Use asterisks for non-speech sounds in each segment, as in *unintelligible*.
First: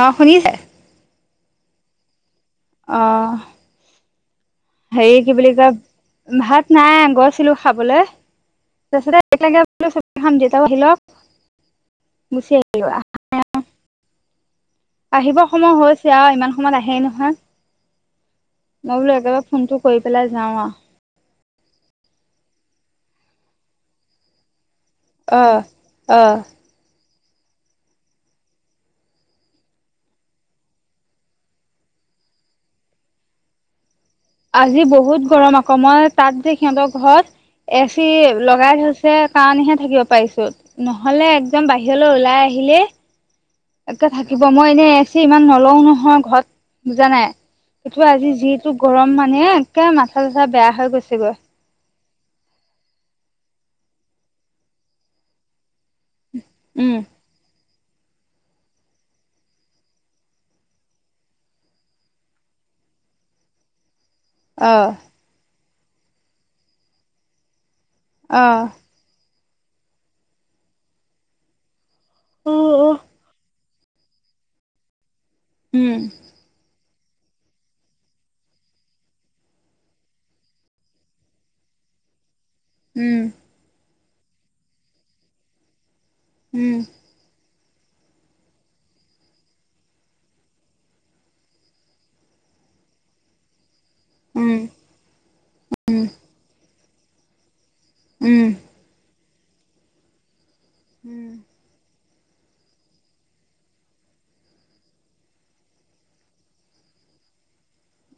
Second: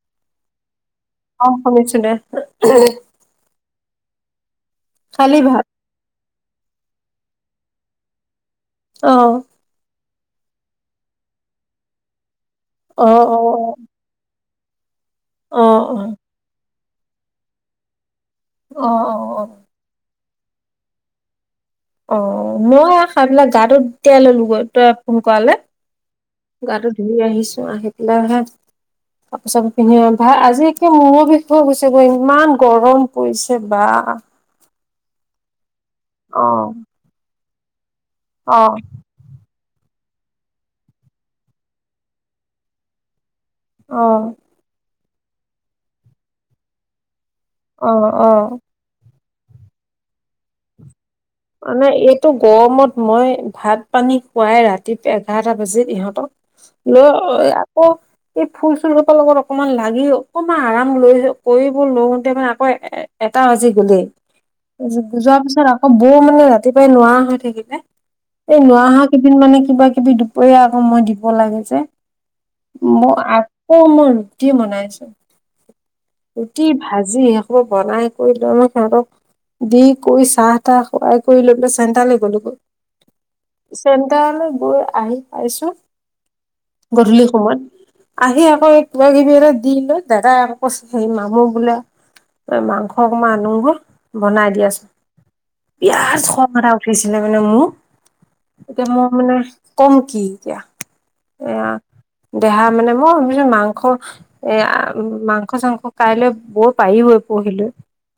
অঁ শুনিছে। অ শুনিছো দে। অঁ। হেৰি কি খালি বুলি ভাত কয় ভাত নাই গৈছিলো খাবলে। অ তাৰছতে খাম যে আহ ল *inaudible* গুচি আ। অ অ অ। আহিব অ সময় হৈছে আৰু ইমান সময়ত আহেই নহয় অ মই অ বোলো অ একেবাৰে ফোনটো। কৰি পেলাই যাওঁ আও। অ মই খাইপেলাই গাটো তিয়াই ললোগৈ তই ফোন অ কৰালে। অ গাটো ধুই আহিছো আহি পেলাই হে। কাপোৰ চাপোৰ পিন্ধি আহ ভা আজি একে মূৰ বিষ হৈ গৈছে গ ইমান গৰম পৰিছে বা। আজি বহুত গৰম আকৌ মই তাত অ যে সিহঁতৰ ঘৰত এ চি অ লগাই থৈছ। ছে কাৰণেহে থাকিব পাৰিছোঁ নহ'লে একদম বাহিৰলৈ ওলাই আহিলে। অ একে থাকিব মই এনেই এই চি ইমান নলও নহয় ঘৰত বুজা নাই অ কিন্তু অ আজি যিটো। গৰম মানে একে মাথা ছাথা বেয়া হৈ গৈছেগৈ। মানে এইটো গৰমত মই ভাত পানী খুৱাই ৰাতি এঘাৰটা বাজিত ইহ। তক উম লৈ আকৌ। এই ফুল চুল খোপাৰ লগত অকমান লাগি অকমান আৰাম লৈ কৰিব লৌতে মানে আকৌ এ। এটাও আজি গলে। অ যোৱাৰ পিছত আকৌ বৌ মানে ৰাতিপুৱাই নোৱাৰা হৈ থাকিলে অ এই নোৱা। কেইদিন মানে কিবা কিবি দুপৰীয়া আকৌ মই দিব লাগে যে উ উ মোৰ আ। কৌ মই ৰুটি বনাইছো। উম। ৰুটি ভাজি সেইখোপা বনাই কৰি সিহঁতক দি কৰি চাহ। টা খোৱাই কৰি লৈ তোৰ চেণ্টাৰলৈ গ'লোগৈ। উম। চেণ্টাৰলৈ গৈ আহি পাইছো। উম। গধূলি সময়ত। আহি আকৌ এই কিবাকিবি এটা দি লৈ দাদাই আকৌ কৈছে সেই মানুহ বোলে। এ মাংস অকমান‌ আনুগৈ বনাই উম দিয়াচ। বিৰাট খং এটা উঠিছিলে মানে মোৰ। উম। এতিয়া ম মানে কম কি এতিয়া। উম। এয়া দেহা মানে ম *inaudible* মাংস। এ মাংস চাংস কাইলৈ বৰ পাৰি পুহিলো।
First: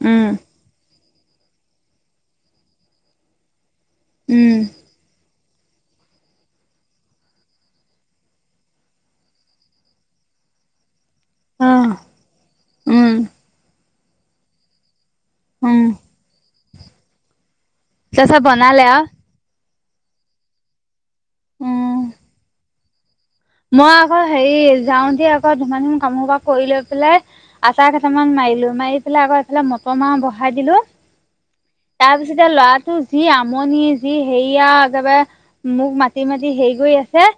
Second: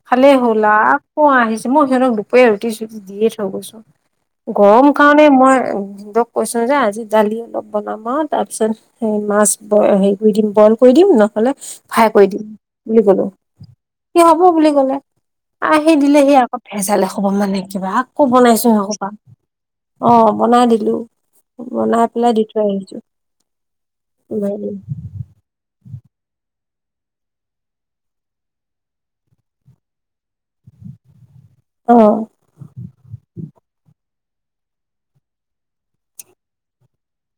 উম উম খালে হ'ল আকৌ আহিছে মই সিহঁতক দুপৰ ৰুটি চৰুটি দিয়ে থৈ গৈছো। উম গৰম কাৰণে মই দিয়ক কৈছো যে আজি দালি অলপ বনাম আৰু তাৰপিছত মাছ বই হেৰি কৰি দিম বইল কৰি দিম ন হলে অ ফ্ৰাই কৰি দিম বুলি উম কলো সি হব বুলি কলে। উম আহি দিলেহি আকৌ ভেজাল এখোপা মানে কিবা আকৌ তাৰপিছত বনাইছো সেই বনালে আও সোপা। অঁ' বনাই দিলো উম বনাই পেলাই দি থৈ আহিছো। মই আকৌ হেৰি যাওঁ তেই আকৌ ধূমাধূম কাম সোপা কৰি লৈ পেলাই। আটা কেইটামান মাৰিলো মাৰি পেলাই আকৌ এফালে মটৰ মাহ বহাই দিলো অ তাৰ পিছত এতিয়া ল'ৰাটো যি আমনি যি হেৰিয়া একেবাৰে। মোক মাতি মাতি হেৰি কৰি আছে।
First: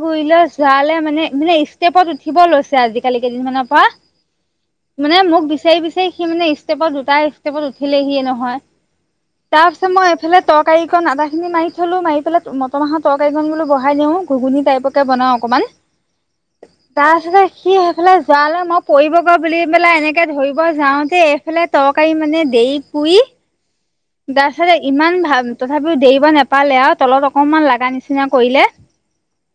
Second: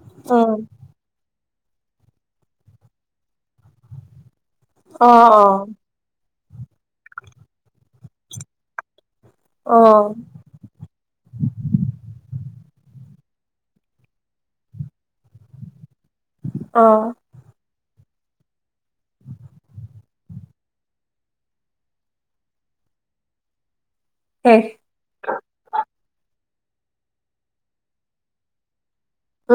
ফুৰি অ লৈ যালে মানে মানে ষ্টেপত উঠিব লৈছে আজ কালি কেইদিন মানৰ পৰা। অ মানে মোক বিচাৰি বিচাৰি সি মানে ষ্টেপত দুটা ষ্টেপত উঠিলেহিয়ে নহয়। তাৰ অ পিছত মই অ এফালে তৰকাৰী খন আদাখিনি মাৰি থলো মাৰি পেলাই মটৰ মাহৰ তৰকাৰী খন বহাই দিওঁ ঘুগুনী টাইপত পত বনাও অকমান অ তাৰপিছত সি সেইফালে যোৱালৈ মই পৰিবগৈ বুলি পেলাই এনেকে ধৰিব যাওঁতে এইফালে তৰকাৰী মানে দেৰি পুৰি শেষ তাৰপিছতে ইমান ভাল তথাপিও দেৰিব নাপালে আৰু তলত অকমান লগা নিচিনা কৰিলে।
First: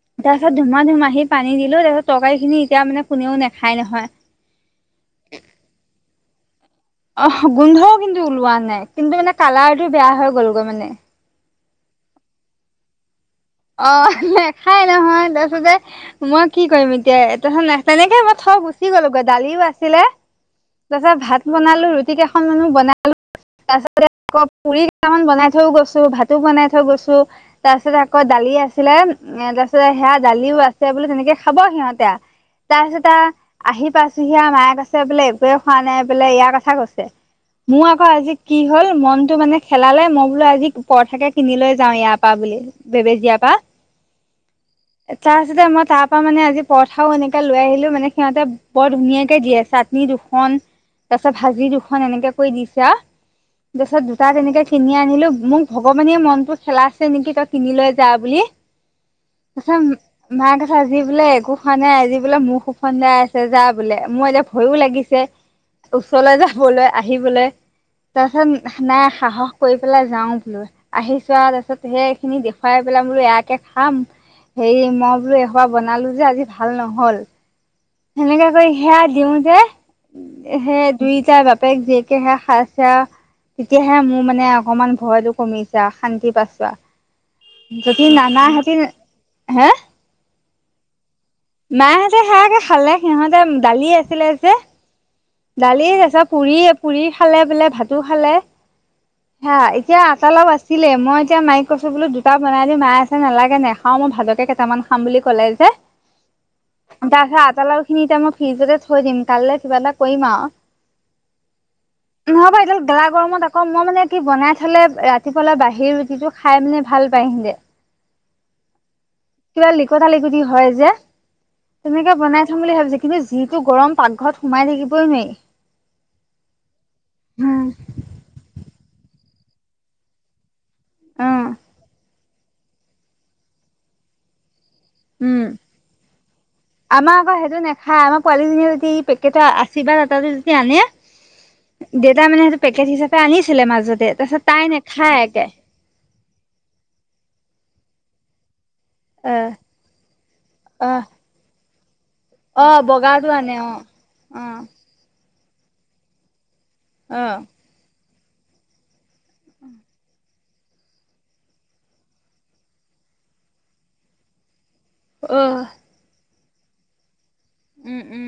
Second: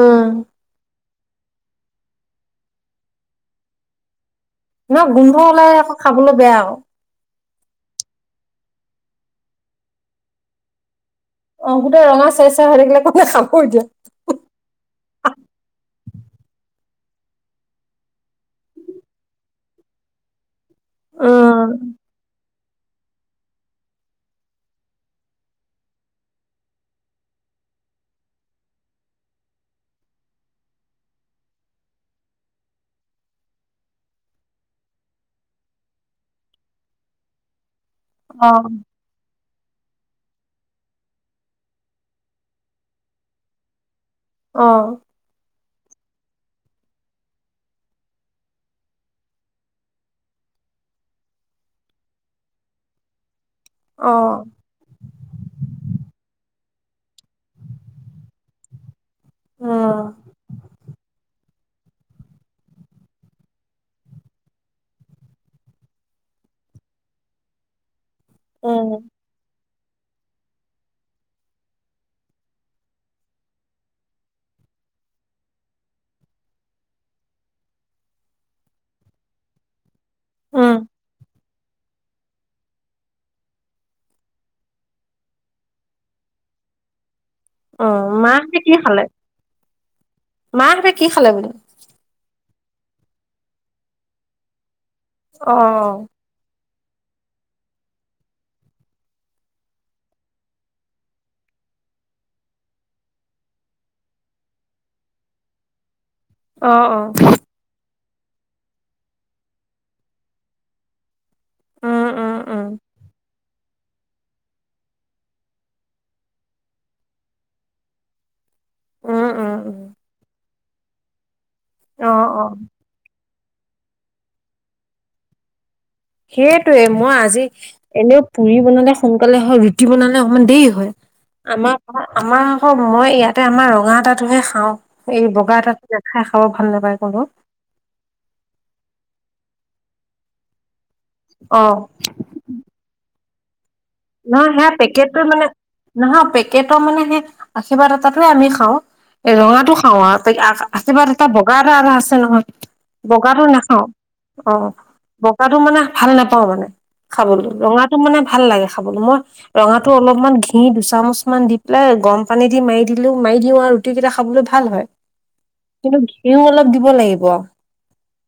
উম পিছত ধুমা ধুম আহি পানী দিলো তাৰ পিছত তৰকাৰী খিনি এতিয়া মানে কোনেও নাখাই নহয়। ন গোন্ধ ওলাই আকৌ খাবলৈ বেয়া আক। অহ গোন্ধও কিন্তু ওলোৱা নাই কিন্তু মানে কালাৰটো বেয়া হৈ গ'লগৈ মানে। অ গোটেই ৰঙা চাই চাই হৈ থাকিলে কোন খাব। এতিয়া অ নেখাই নহয় তাৰ পাছতে মই কি কৰিম এতিয়া তেনেকে মই থৈ গুচি গ'লো গৈ দালিও আছিলে। তাৰ পাছত ভাত উম বনালো ৰুটি কেইখন মানো বনালো তাৰপাছতে আকৌ পুৰি কেইটামান বনাই থৈও গৈছো ভাতো বনাই থৈ গৈছো তাৰপিছত আকৌ আকৌ দালি আছিলে তাৰপিছত সেয়া দালিও আছে বুলি তেনেকে খাব সিহঁতে আ। তাৰপিছত আৰু। আহি পাইছোহি মায়ে কৈছে বোলে একোৱে খোৱা নাই বোলে ইয়াৰ কথা কৈছে। মোৰ আকৌ আজি অ কি হ'ল মনটো মানে খেলালে মই বোলো আজি পৰঠাকে কিনি লৈ যাওঁ ইয়াৰ পৰা বুলি বেবেজীয়াৰ পা। অঁ' তাৰ পাছতে মই তাৰ পৰা মানে আজি পৰঠাও এনেকে লৈ আহিলো মানে সিহঁতে বৰ ধুনীয়াকে দিয়ে চাটনি খন তাৰ পাছত ভাজি দুখন এনেকেকৈ দিছা আৰু। অ তাৰপিছত দুটা তেনেকে কিনি আনিলো মোক ভগৱানে মনতো খেলাছে নেকি তাত। কিনি লৈ যা বুলি তাৰ উম পিছত মায়ে কৈছে আজি বোলে একো খোৱা নাই আজি বোলে মুখ ওফন্দাই আছে যা বোলে মোৰ এতিয়া ভয়ো লাগিছে। ওচৰলে যাবলে আহিবলে। তাৰপিছত উম নাই সাহস কৰি পেলাই যাওঁ বোলো আহিছো আৰু তাৰপিছত সেই খিনি দেখুৱাই পেলাই বোলো এয়াকে খাম। হেৰি মই বোলো এসোপা বনালো যে আজি ভাল নহল। সেনেকা কৰি সেয়া দিওঁতে। উম সেই দুইটাই বাপেক জীয়েকেহে খাইছে আ। এতিয়াহে মোৰ মানে অকমান ভয়তো কমিছে শান্তি পাইছোঁ আহ। অ যদি নানা মাহঁতে হেতিন হে মাহ হতে কি খালে বোলো? মাহঁতে সেয়াকে খালে সিহঁতে দালি আছিলে যে অ দালি তাৰপিছত পুৰি পুৰি খালে বোলে ভাতো খালে হা এতিয়া আটা অলপ আছিলে মই এতিয়া মাইক কৈছো বোলো দুটা বনাই দিওঁ মাই আছে নালাগে নেখাওঁ মই ভাতকে কেইামান খাওঁ খাম বুলি ক'লে যে অ অ তাৰপািছত আটা লাৰু খিনি এতিয়া মই ফ্ৰিজতে থৈ দিম কাইলৈ কিবা এটা কৰিম আৰু। উম উম নহব উম এডাল গেলা গৰমত ক মই মানে কি বনাই থলে ৰাতিপুৱালে বাহি ৰুটিটো খাই মানে ভাল পাই ইহিতে। উম হয় উম কিবা উম লিকতা লিকুটি হয় যে অ তেুনেকে অ বনাই থম বুলি ভাবিছে কিন্তু যিটো গৰম পাকঘৰত সোমাই থাকিবই নোৱাৰি সেইটোৱে মই আজি উম, এনেও পুৰি বনালে সোনকালে হয় ৰুটি বনালে অকমান দেৰি হয়। অ'। আমাৰ আমাৰ মই ইয়াতে আমাৰ ৰঙা আটাটোহে খাওঁ। এই উম, বগা আটা খাই খাব ভাল নাপায় কনো। খাই আমাৰ পোৱালিজনীয়ে যদি পেকেট আশীৰ্বাদ আতা টো যদি আনে অ'। দেউতা মানে সেইটো পেকেট হিচাপে আনিছিলে মাজতে তাৰপিছত নহয় তাই সেয়া নেখায় পেকেটটো মানে একে। নহয় পেকেটৰ মানে সেই আশীৰ্বাদ আটাতোৱে আমি খাওঁ। এই অ', ৰঙা টো খাওঁ আৰু অ', আশীৰ্বাদ এটা বগা আটা আছে আছে নহয় অ', বগাটো বগা টো আনে অ', নাখাও অ'। বগাটো মানে ভাল নাপাওঁ মানে অ', খাবলৈ ৰঙাটো মানে ভাল লাগে খাবলৈ মই ৰঙা টো অলপমান ঘি দুচামুচ মান দি পেলাই গৰম পানী দি মাৰি দিলেও মাৰি দিও আৰু ৰুটি কেইটা খাবলৈ ভাল হয়। অ'। কিন্তু ঘিউও অলপ দিব লাগিব। উম, উম।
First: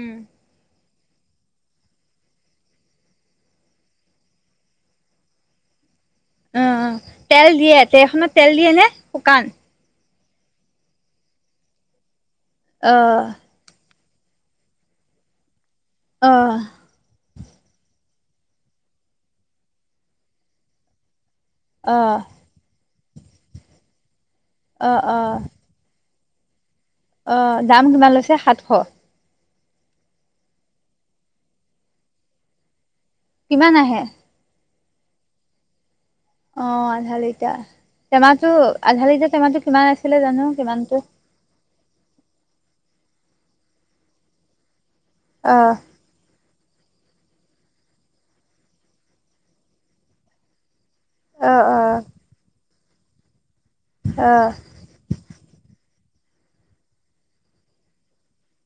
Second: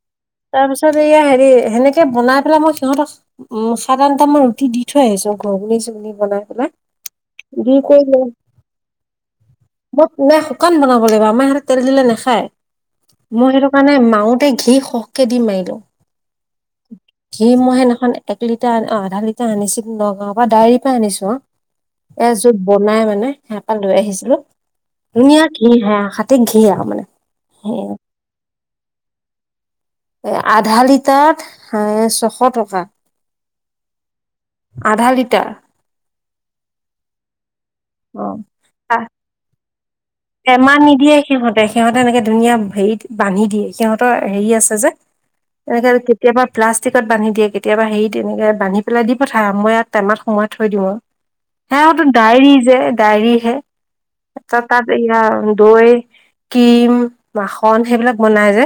তাৰ পিছত এয়া হেৰি সেনেকে বনাই পেলাই মই সিহঁত উম, সাত আঠটামান ৰুটি দি থৈ আহিছো ঘুগুনী চুগুনি বনাই। পেলাই অ', তেল দি দিয়ে কৰি লৈ তেখনত তেল দিয়ে নে শুকান? *unintelligible* শুকান বনাব লাগিব আমাৰ ইহঁতে তেল দিলে নাখায়। অ'। মই সেইটো কাৰণে মাওতে ঘি সৰহকে দি মাৰিলোঁ। অঁ'। ঘি মই সেইদিনাখন এক লিটাৰ অ', আধা লিটাৰ আনিছিল নগাৱৰ পৰা ডাইৰি পৰা আনিছো অ'। অ', এ জোত বনাই মানে সেইয়া পা লৈ আহিছিলো অ', অ', ধুনীয়া *unintelligible* মানে। অ', দাম কিমান লৈছে সাতশ? এ আধা লিটাৰত এ ছশ টকা। কিমান আহে? আধা লিটাৰ। অ', আধা লিটাৰ অ টেমাটো আধা লিটাৰ টেমা টো কিমান আছে? টেমা নিদিয়ে সিহঁতে সিহঁতে এনেকে ধুনীয়া হেৰি বান্ধি দিয়ে সিহঁতৰ হেৰি আছে যে অ', এনেকে কেতিয়াবা প্লাষ্টিকত বান্ধি দিয়ে কেতিয়াবা হেৰি তেনেকে বান্ধি পেলাই দি পঠা মই ইয়াত টেমাত সোমাই থৈ দিম আৰু। অ', অ', সেইয়াটো ডায়েৰী যে ডায়েৰী হে অ', তাৰ তাত এয়া দৈ ক্ৰীম মাখন সেইবিলাক বনাই যে।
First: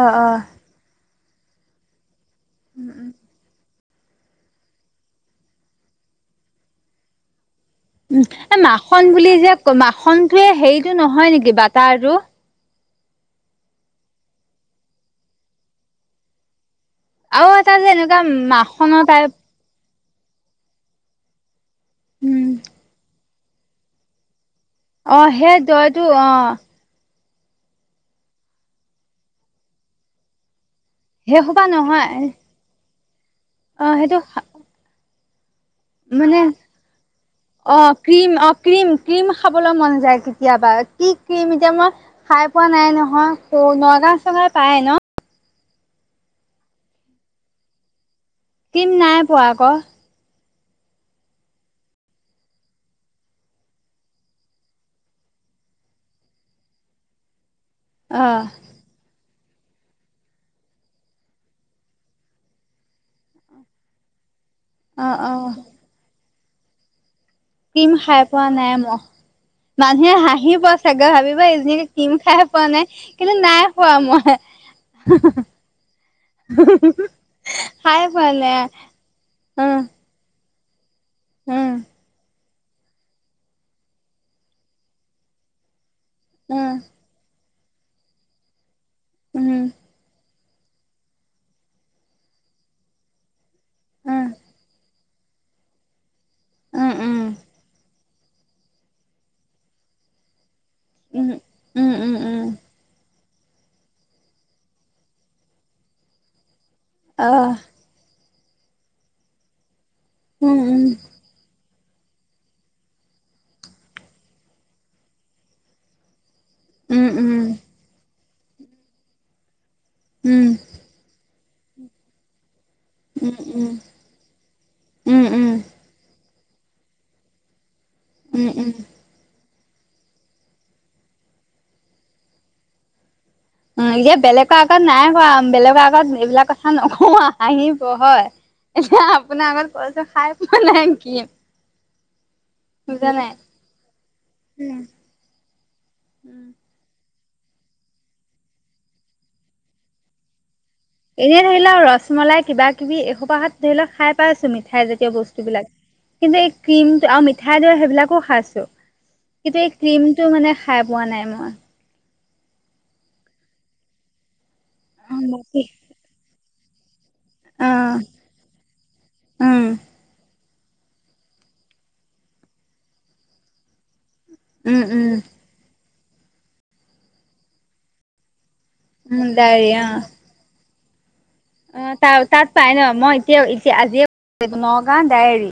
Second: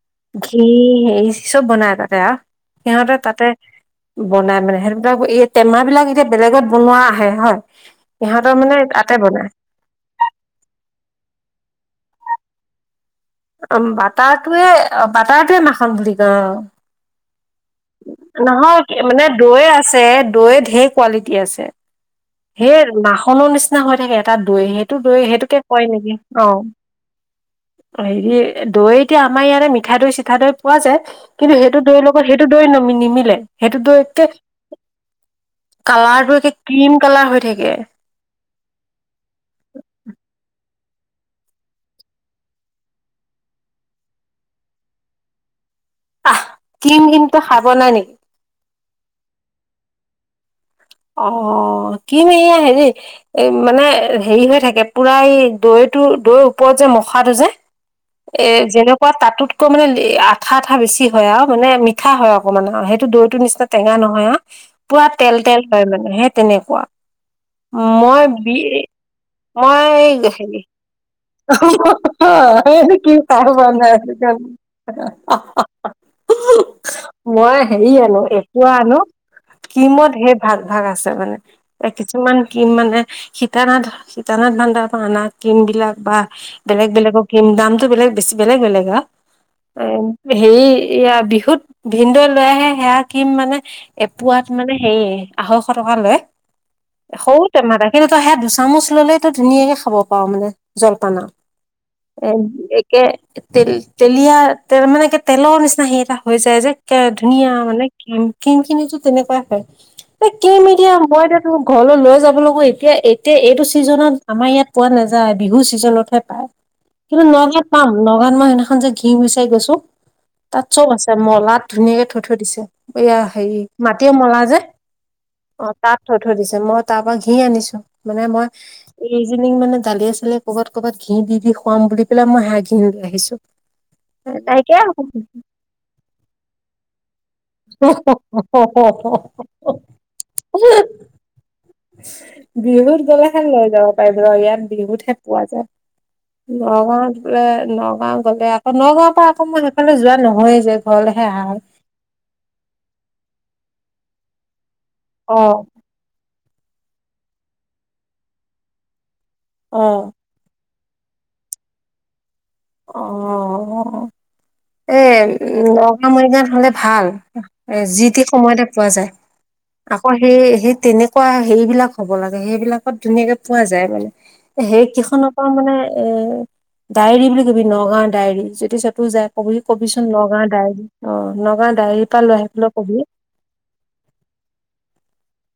অঁ', অঁ'। এই হেৰি চব বনাই তাতে আৰু উম, সিহঁতে তাতে বনাই মানে সেইবিলাক এই টেমা বিলাক এতিয়া বেলেগত বনোৱা আহে হয়। উম, ইহঁতৰ এ মানে মাখন তাতে বুলি বনাই যে ক মাখনটোয়ে হেৰিটো নহয় নেকি বাটাৰটো? অ', বাটাৰটোৱে অ', বাটাৰটোৱে মাখন বুলি কয় অ। আৰু এটা যে এনেকুৱা নহয় মাখনৰ মানে টাইপ দয়ে আছে আছে দৈ ধেৰ কোৱালিটি আছে উম, হে ৰ মা মাখনৰ নিচিনা হৈ থাকে এটা দৈ সেইটো দৈ অ', সেই সেইটোকে কয় দৈটো নেকি অ' হেৰি দৈ এতিয়া আমাৰ ইয়াতে মিঠা দৈ চিঠা দৈ পোৱা যায়। সেই কিন্তু সোপা সেইটো দৈৰ নহয় লগত সেইটো দৈ নি নিমিলে সেইটো দৈতকে কালাৰটো মানে একে ক্ৰিম কালাৰ হৈ থাকে অ', ক্ৰীম অ ক্ৰীম ক্ৰীম খাবলৈ মন যায় কেতিয়াবা কি ক্ৰীম এতিয়া মই খাই পোৱা নাই নহয় নগাও ত চাগে পায় ন আহ ক্ৰীম কমতটো খাই পোৱা নাই নেকি কিম নাই পোৱা আকৌ অ কি ক্ৰীম এইয়া হেৰি এ মানে হেৰি হৈ থাকে পুৰা এই দৈটো দৈৰ ওপৰত যে মখাটো যে অ', এ যেনেক কোৱা তাতোতকৈ মানে আঠা আঠা বেছি হয় আৰু মানে মিঠা হয় অকমান মানে সেইটো দৈটো নিচিনা টেঙা নহয় আহ পুৰা অ', তেল অ', তেল হয় মানে সেই তেনেকুৱা ক্ৰীম খাই মই পোৱা বি নাই মই মই মানুহে হেৰি হাঁহিব চাগৈ ভাবিব এজনীকে ক্ৰীম খাই পোৱা নাই কিন্তু নাই পোৱা মই আহ হা হা মই হেৰি খাই আনো পোৱা এক নাই পুৱা আনো উম, কিমত সেই ভাগ ভাগ আছে মানে উম, এ কিছুমান কি মানে সীতানাথ সীতানাথ ভানদাৰ পৰা অনা ক্ৰীম বিলাক বা উম, বেলেগ বেলেগক কিম দাম টো বেলেগ বেছি বেলেগ বেলেগ আ উম, এ হেৰি এইয়া বিহুত ভিনদও এ লৈ আহে সেয়া ক্ৰীম মানে এ উম, পোৱাত মানে হেৰি আঢ়ৈশ টকা লয় উম, উম, সৰু টেমা সেইটো তই সে দুচামুচ ল'লেইতো ধুনীয়াকে খাব পাৰো মানে জলপানৰ উম, উম, উম, উম, এ কে তেল তেলীয়া তে মানে কি তেলৰ নিচিনা হেৰী এটা হৈ যায় যে ধুনীয়া অ', মানে কিম ক্ৰীম খিনি তেনেকুৱাই হয় এ উম, কিম উম, এতিয়া মই ঘৰলৈ লৈ যাব লৈকো এতিয়া এতিয়া এইটো ছিজনত আমাৰ ইয়াত পোৱা নাযায় বিহু ছিজনতহে পায় উম, কিন্তু উম, নগাঁও ত পাম নগাঁওত মই সেইদিনাখন যে ঘি বিচাৰি গৈছো উম তাত চব আছে মলাত ধুনীয়াকে থৈ থৈ দিছে এইয়া উম, হেৰি মাটিয় মলা যে উম, উম, অ উম, তাত থৈ থৈ দিছে মই তাৰ পৰা ঘি আনিছো মানে উম, মই এইজনীক মানে দালি চালিয়ে ক'ৰবাত ক'ৰবাত ঘি দি দি খুৱাম বুলি পেলাই মই হে ঘি লৈ আহিছো উ এতিয়া বেলেগৰ আগত নাইকিয়া হ'ব নাই কোৱা বেলেগৰ আগত এইবিলাক কথা নকোৱা হাঁহিব হয় এতিয়া আপোনাৰ আগত কৈছোঁ খাই পোৱা নাই ক্ৰীম বিহুত গ'লেহে লৈ যাব পাৰিব ৰ ইয়াত উম। বিহুতহে পোৱা যায় নগাঁওত বোলে নগাঁও গ'লে আকৌ নগাঁৱৰ পৰা আকৌ মই সেইফালে যোৱা নহয়ে যে ঘৰলেহে আহা এনেই ধৰি হয় লওক ৰসমলাই কিবা কিবি এসোপাহত ধৰি লওক খাই পাইছো মই মিঠাই জাতীয় অ বস্তুবিলাক কিন্তু এই ক্ৰীম আৰু মিঠাই দৰে সেইবিলাকো খাইছো কিন্তু এই অ ক্ৰীমটো মানে খাই পোৱা নাই মই অ এ নগা মৰিগা খালে ভাল এ অ', যিতি সময়তে পোৱা যায় উম, আকৌ সেই সেই তেনে কোৱা সেইবিলাক হ'ব লাগে সেইবিলাকত ধুনীয়াকে পোৱা যায় মানে উম, সেই উম, কেইখনত মানে এ ডায়েৰী বুলি কবি নগাঁওৰ ডায়েৰী যদি চব তো উম, যাকওঁ ডায়েৰী অ'। কবিচোন নগাঁও ডায়েৰী অ নগাঁওৰ ডায়েৰী পৰা লৈ আহিবলে কবি এতিয়াও এতিয়া আজিয় নগাঁও ডায়েৰী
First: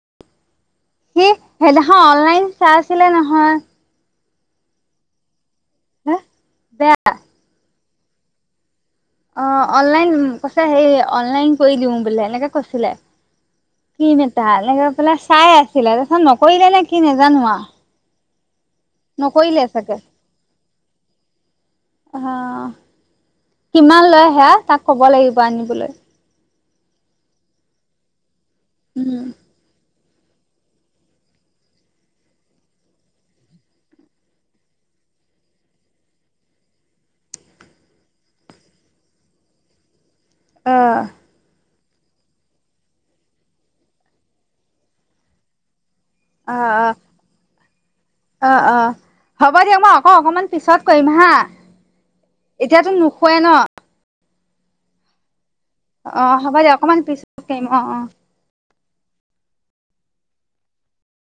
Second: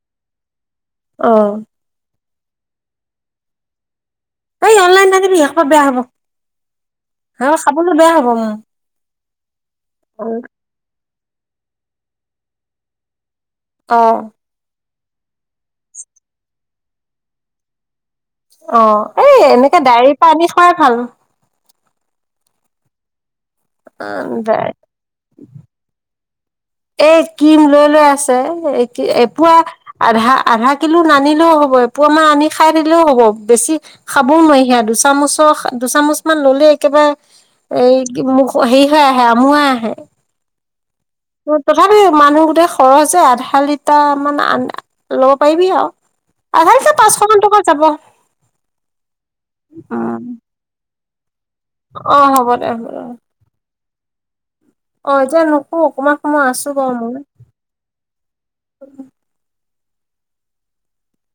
সি অ সেনা অ অনলাইন চাইছিলে নহয় এই অনলাইন নানিবি এষ বেয়া হব হে বেয়া হ চাবলৈ বেয়া হব মোৰ অ অনলাইন কৈছে হে অনলাইন কৰি দিওঁ বো এনেকে কৈছিলে অ ক্ৰীম এটা এ গৈ পেলাই চাই আছিলে তাৰপিছত নকৰিলে নে কি নেজানো আৱ অ এই এনেকে চাগে ডায়ৰী পৰা আনি থোৱাই ভাল অ কিমান অ, লয় সেয়া ডায়ে তাক কব লাগিব আনিবলৈ এ ক্ৰীম লৈ লৈ আছে এ উম এপোৱা আধা আধা কিলো নানিলোঁ হ'ব এপোৱা মান আনি খাই থাকিলেও হ'ব বেছি খাবও নোৱাৰি সেয়া দুচামুচৰ দুচামুচ মান ললে একেবাৰে এই কি বু হেৰি হৈ আহে আমোৱাই আহে। অ তথাপিও মানুহ গোটেই খৰচ যে আধা লিটাৰ মান আ লব পাৰিবি আৱ অ অ আধা লিটা পাঁচশমান টকা যাব অ অ হ'ব দিয়ক মই আকৌ উম অকমান পিছত কৰিম হা, দে হ'ব এতিয়াতো দে নোশুৱাই ন? অ এতিয়া নুশু অকমান অ সময় হ'ব আছো দিয়ক বাৰু অকমান মই পিছত কৰিম অ অ